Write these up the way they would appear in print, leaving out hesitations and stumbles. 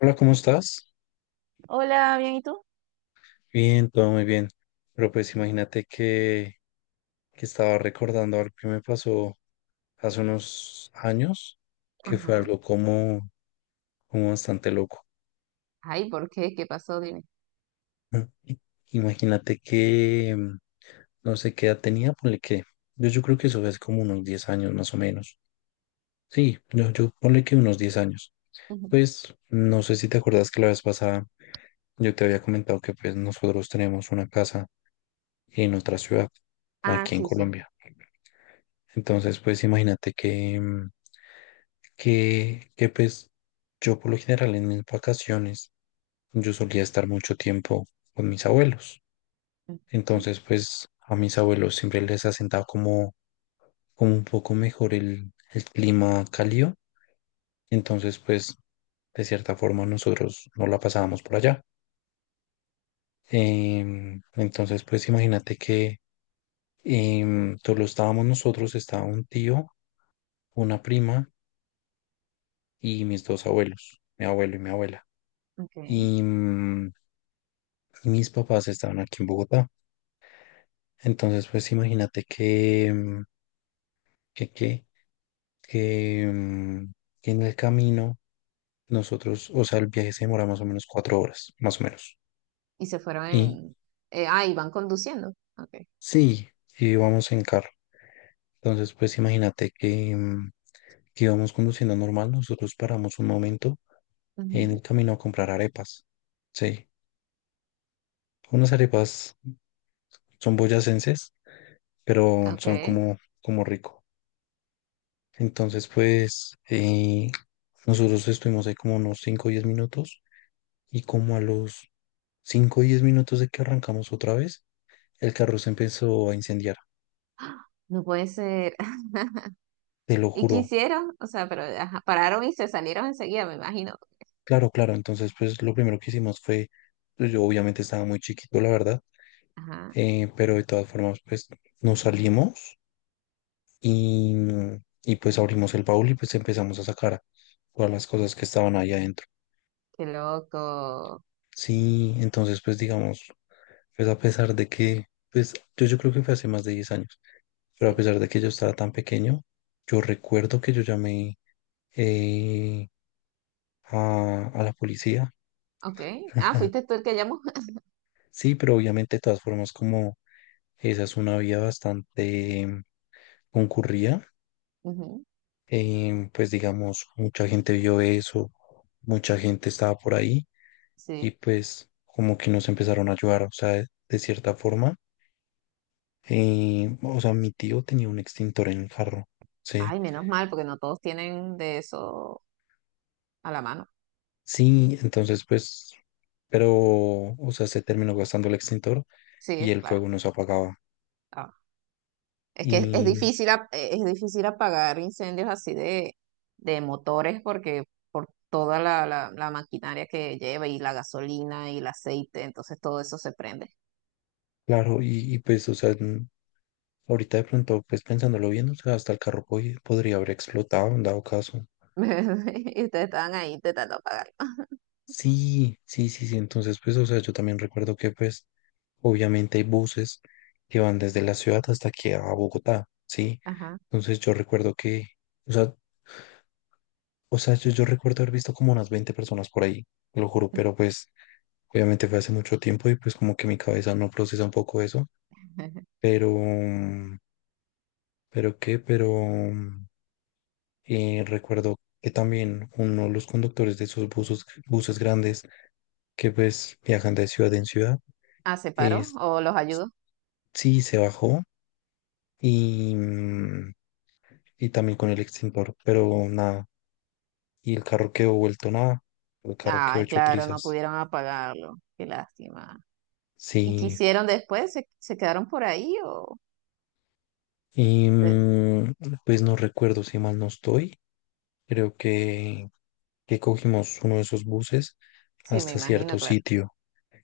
Hola, ¿cómo estás? Hola, bien, ¿y tú? Bien, todo muy bien. Pero pues imagínate que estaba recordando algo que me pasó hace unos años, que fue Ajá. algo como, como bastante loco. Ay, ¿por qué? ¿Qué pasó? Dime. Imagínate que no sé qué edad tenía, ponle que. Yo creo que eso es como unos 10 años más o menos. Sí, yo ponle que unos 10 años. Ujú. Pues no sé si te acuerdas que la vez pasada yo te había comentado que pues nosotros tenemos una casa en otra ciudad, Ah, aquí en sí, sí. Colombia. Entonces, pues imagínate que pues yo por lo general en mis vacaciones yo solía estar mucho tiempo con mis abuelos. Ujú. Entonces, pues a mis abuelos siempre les ha sentado como, como un poco mejor el clima cálido. Entonces, pues de cierta forma nosotros no la pasábamos por allá. Entonces, pues imagínate que solo estábamos nosotros, estaba un tío, una prima y mis dos abuelos, mi abuelo y mi abuela. Ok. Y, y mis papás estaban aquí en Bogotá. Entonces, pues imagínate que, que, que, mm, que en el camino nosotros, o sea, el viaje se demora más o menos 4 horas, más o menos. Y se fueron Y ah, y van conduciendo. Ok. sí, y íbamos en carro. Entonces, pues imagínate que íbamos conduciendo normal, nosotros paramos un momento en el Ujú. camino a comprar arepas. Sí, unas arepas son boyacenses, pero Ok. son como, como rico. Entonces, pues, nosotros estuvimos ahí como unos 5 o 10 minutos y como a los 5 o 10 minutos de que arrancamos otra vez, el carro se empezó a incendiar, No puede ser. te lo ¿Y qué juro. hicieron? O sea, pero ajá, pararon y se salieron enseguida, me imagino. Claro, claro, entonces, pues, lo primero que hicimos fue, pues, yo obviamente estaba muy chiquito, la verdad, Ajá. Pero de todas formas, pues, nos salimos y, y pues abrimos el baúl y pues empezamos a sacar todas las cosas que estaban ahí adentro. Qué loco. Sí, entonces pues digamos, pues a pesar de que, pues yo creo que fue hace más de 10 años, pero a Sí. pesar de que yo estaba tan pequeño, yo recuerdo que yo llamé eh, a la policía. Ok. Ah, fuiste tú el que llamó. Sí, pero obviamente de todas formas como esa es una vía bastante concurrida, Ujú. Pues digamos, mucha gente vio eso, mucha gente estaba por ahí y Sí. pues como que nos empezaron a ayudar, o sea, de cierta forma. O sea, mi tío tenía un extintor en el carro, ¿sí? Ay, menos mal, porque no todos tienen de eso a la mano. Sí, entonces pues, pero, o sea, se terminó gastando el extintor y Sí, el claro. fuego no se apagaba. Ah. Es que es Y difícil, es difícil apagar incendios así de motores porque por toda la maquinaria que lleva y la gasolina y el aceite, entonces todo eso se prende. claro, pues, o sea, ahorita de pronto, pues pensándolo bien, o sea, hasta el carro podría haber explotado en dado caso. Y ustedes estaban ahí intentando apagarlo. Sí, sí, sí, sí, entonces pues, o sea, yo también recuerdo que pues, obviamente hay buses que van desde la ciudad hasta aquí a Bogotá, ¿sí? Ajá. Entonces yo recuerdo que... O sea, o sea, yo recuerdo haber visto como unas 20 personas por ahí, lo juro, pero pues obviamente fue hace mucho tiempo y pues como que mi cabeza no procesa un poco eso, pero, pero qué, pero mm, recuerdo que también uno de los conductores de esos buses, buses grandes que pues viajan de ciudad en ciudad, Ah, ¿se paró? es, ¿O los ayudó? sí se bajó y, y también con el extintor, pero nada, y el carro quedó vuelto nada, el carro quedó Ay, hecho claro, no trizas, pudieron apagarlo. Qué lástima. ¿Y qué sí. hicieron después? ¿Se quedaron por ahí o...? Y se- pues no recuerdo si mal no estoy. Creo que cogimos uno de esos buses Sí, me hasta cierto imagino, claro. sitio.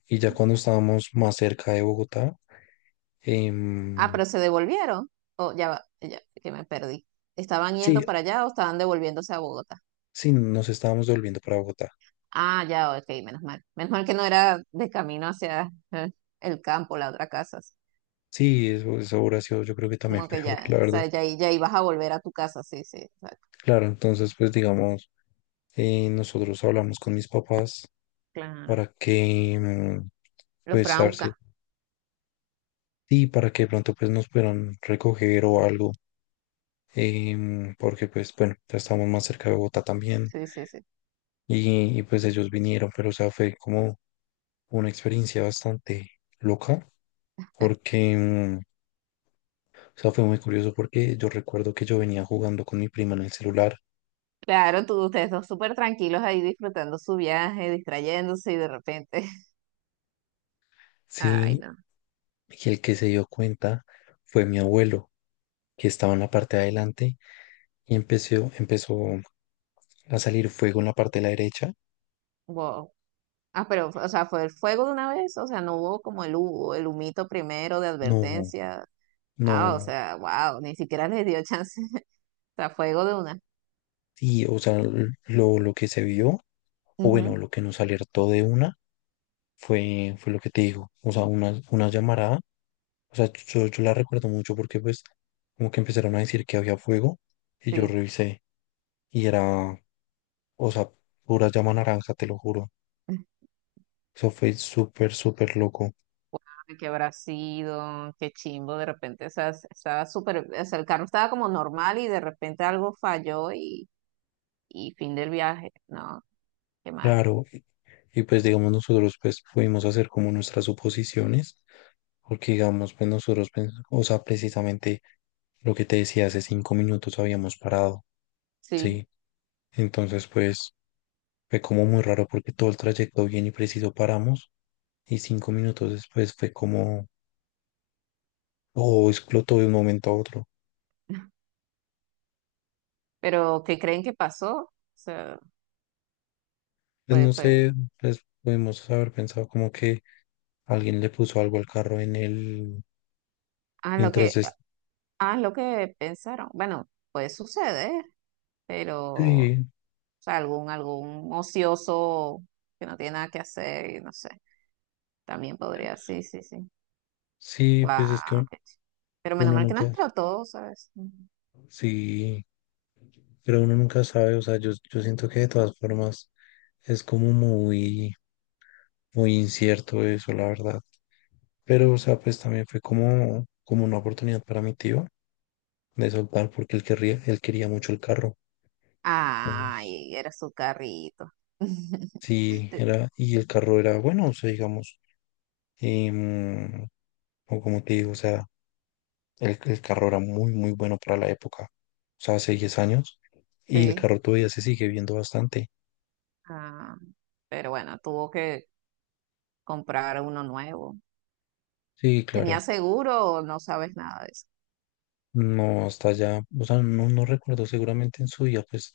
Y ya cuando estábamos más cerca de Bogotá, Ah, em, pero se devolvieron. Oh, ya va, ya, que me perdí. ¿Estaban sí, yendo para allá o estaban devolviéndose a Bogotá? sí, nos estábamos volviendo para Bogotá. Ah, ya, ok, menos mal. Menos mal que no era de camino hacia el campo, la otra casa. Así. Sí, eso hubiera sido yo creo que también Como que peor, ya, la o verdad. sea, ya, ya ibas a volver a tu casa, sí, sí, exacto. Claro, entonces pues digamos, nosotros hablamos con mis papás Claro. para Los pues, fueron a a ver si, buscar. sí, para que de pronto pues nos puedan recoger o algo, porque pues bueno, ya estamos más cerca de Bogotá también Sí, sí, sí. Y, pues ellos vinieron, pero o sea, fue como una experiencia bastante loca porque, o sea, fue muy curioso porque yo recuerdo que yo venía jugando con mi prima en el celular, Claro, tú, ustedes dos súper tranquilos ahí disfrutando su viaje, distrayéndose y de repente. Ay, sí, no. y el que se dio cuenta fue mi abuelo, que estaba en la parte de adelante y empezó a salir fuego en la parte de la derecha. Wow. Ah, pero, o sea, fue el fuego de una vez, o sea, no hubo como el humito primero de No, advertencia. Ah, o no. sea, wow, ni siquiera les dio chance. O sea, fuego de una. Y, o sea, lo que se vio, o bueno, Ujú, lo que nos alertó de una, fue lo que te digo. O sea, una llamarada, o sea, yo la recuerdo mucho porque pues como que empezaron a decir que había fuego y yo sí. revisé y era, o sea, pura llama naranja, te lo juro. Eso fue súper, súper loco. Ay, qué habrá sido, qué chimbo, de repente, o sea, estaba súper, o sea, el carro estaba como normal y de repente algo falló y fin del viaje. No, qué mal. Claro, y, pues digamos nosotros pues pudimos hacer como nuestras suposiciones, porque digamos pues nosotros, o sea, precisamente lo que te decía, hace 5 minutos habíamos parado. Sí, Sí, entonces pues fue como muy raro porque todo el trayecto bien y preciso paramos y 5 minutos después fue como, oh, explotó de un momento a otro. pero ¿qué creen que pasó? O sea, Pues fue, no fue, sé, pues podemos haber pensado como que alguien le puso algo al carro en el, ah, lo mientras que, es... ah, lo que pensaron. Bueno, puede suceder, pero, o Sí, sea, algún ocioso que no tiene nada que hacer y no sé, también podría, sí, sí, sí. sí, pues es Wow, que pero menos uno mal que no nunca, explotó, ¿sabes? Ujú. sí, pero uno nunca sabe, o sea, yo siento que de todas formas es como muy, muy incierto eso, la verdad. Pero, o sea, pues también fue como, como una oportunidad para mi tío de soltar porque él querría, él quería mucho el carro. Entonces, Ay, era su carrito. sí, Te- era, y el carro era bueno, o sea, digamos, em, o como te digo, o sea, el carro era muy, muy bueno para la época, o sea, hace 10 años, y el Sí. carro todavía se sigue viendo bastante. Ah, pero bueno, tuvo que comprar uno nuevo. Sí, ¿Tenía claro, seguro o no sabes nada de eso? no, hasta allá, o sea, no, no recuerdo, seguramente en su día, pues,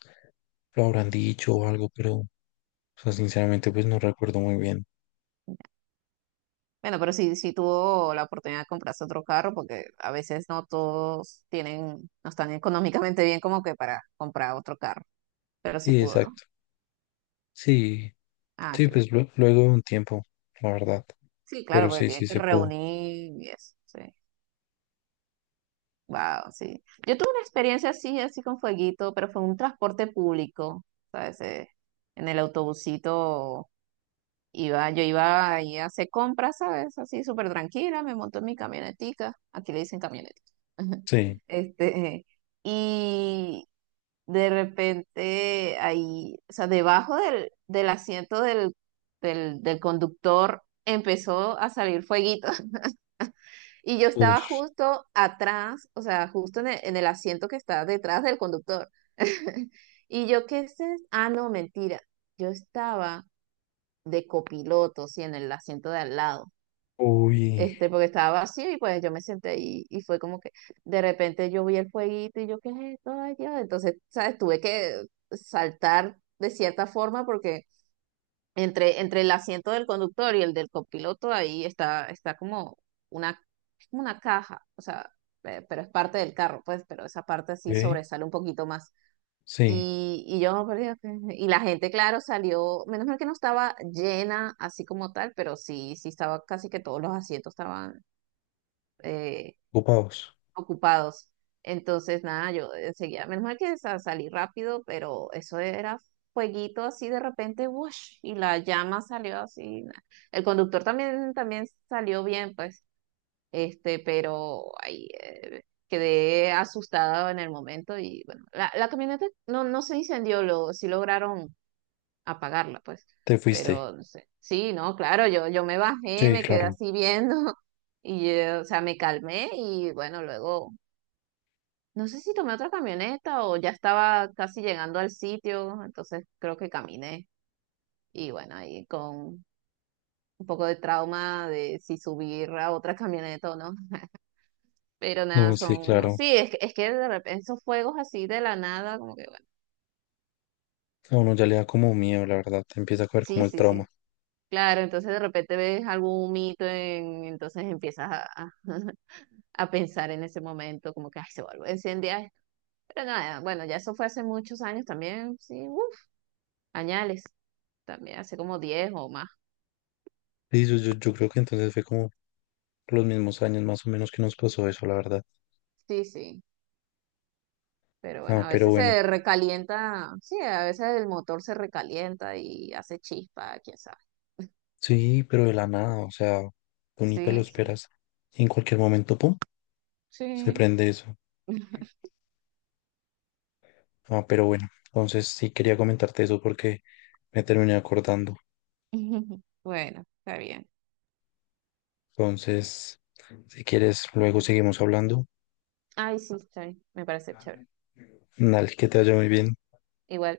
lo habrán dicho o algo, pero, o sea, sinceramente, pues no recuerdo muy bien. Bueno, pero sí, sí tuvo la oportunidad de comprarse otro carro porque a veces no todos tienen, no están económicamente bien como que para comprar otro carro, pero sí Sí, pudo, ¿no? exacto. Sí, Ah, sí, qué bien. pues luego de un tiempo, la verdad. Sí, Pero claro, porque sí, tiene sí que se pudo. reunir y eso, sí. Wow, sí. Yo tuve una experiencia así, así con fueguito, pero fue en un transporte público, ¿sabes? En el autobusito iba, yo iba ahí a hacer compras, ¿sabes? Así súper tranquila, me monto en mi camionetica, aquí le dicen camioneta. Sí. Este, y de repente ahí, o sea, debajo del asiento del conductor empezó a salir fueguito. Y yo estaba Ush. justo atrás, o sea, justo en el asiento que está detrás del conductor. Y yo, ¿qué es esto? Ah, no, mentira. Yo estaba de copiloto, sí, en el asiento de al lado. Uy, Porque estaba vacío y pues yo me senté ahí y fue como que de repente yo vi el fueguito y yo, ¿qué es esto? Ay, Dios. Entonces, ¿sabes? Tuve que saltar de cierta forma porque entre el asiento del conductor y el del copiloto, ahí está, está como una, es como una caja, o sea, pero es parte del carro, pues, pero esa parte sí ¿eh? sobresale un poquito más. Sí, Y yo, pero digo y la gente, claro, salió, menos mal que no estaba llena así como tal, pero sí, sí estaba casi que todos los asientos estaban eh, ocupados. ocupados. Entonces, nada, yo enseguida, menos mal que salí rápido, pero eso era fueguito así de repente, ¡wush! Y la llama salió así. El conductor también, también salió bien, pues, pero ahí quedé asustada en el momento y bueno, la camioneta no, no se incendió, sí lograron apagarla, pues, Te fuiste. pero no sé. Sí, no, claro, yo me bajé, Sí, me quedé claro. así viendo y, o sea, me calmé y bueno, luego no sé si tomé otra camioneta o ya estaba casi llegando al sitio, entonces creo que caminé. Y bueno, ahí con un poco de trauma de si subir a otra camioneta o no. Pero nada, No, sí, son... claro. Sí, es que de repente esos fuegos así de la nada, como que bueno. A uno ya le da como miedo, la verdad. Te empieza a coger como Sí, el sí, trauma. sí. Claro, entonces de repente ves algún mito, entonces empiezas a, a pensar en ese momento, como que ay, se vuelve a encender esto. Pero nada, bueno, ya eso fue hace muchos años también, sí, uf, añales, también hace como 10 o más. Sí, yo creo que entonces fue como los mismos años más o menos que nos pasó eso, la verdad. Sí, sí, pero bueno, Ah, a pero veces bueno. se recalienta, sí, a veces el motor se recalienta y hace chispa, quién sabe. Sí, pero de la nada, o sea, tú ni te lo Sí, sí, esperas. Y en cualquier momento, pum, se sí. prende eso. Ah, pero bueno, entonces sí quería comentarte eso porque me terminé acordando. Bueno, está bien. Entonces, si quieres, luego seguimos hablando. Ay, sí, está bien, me parece chévere. Dale, que te vaya muy bien. Igual.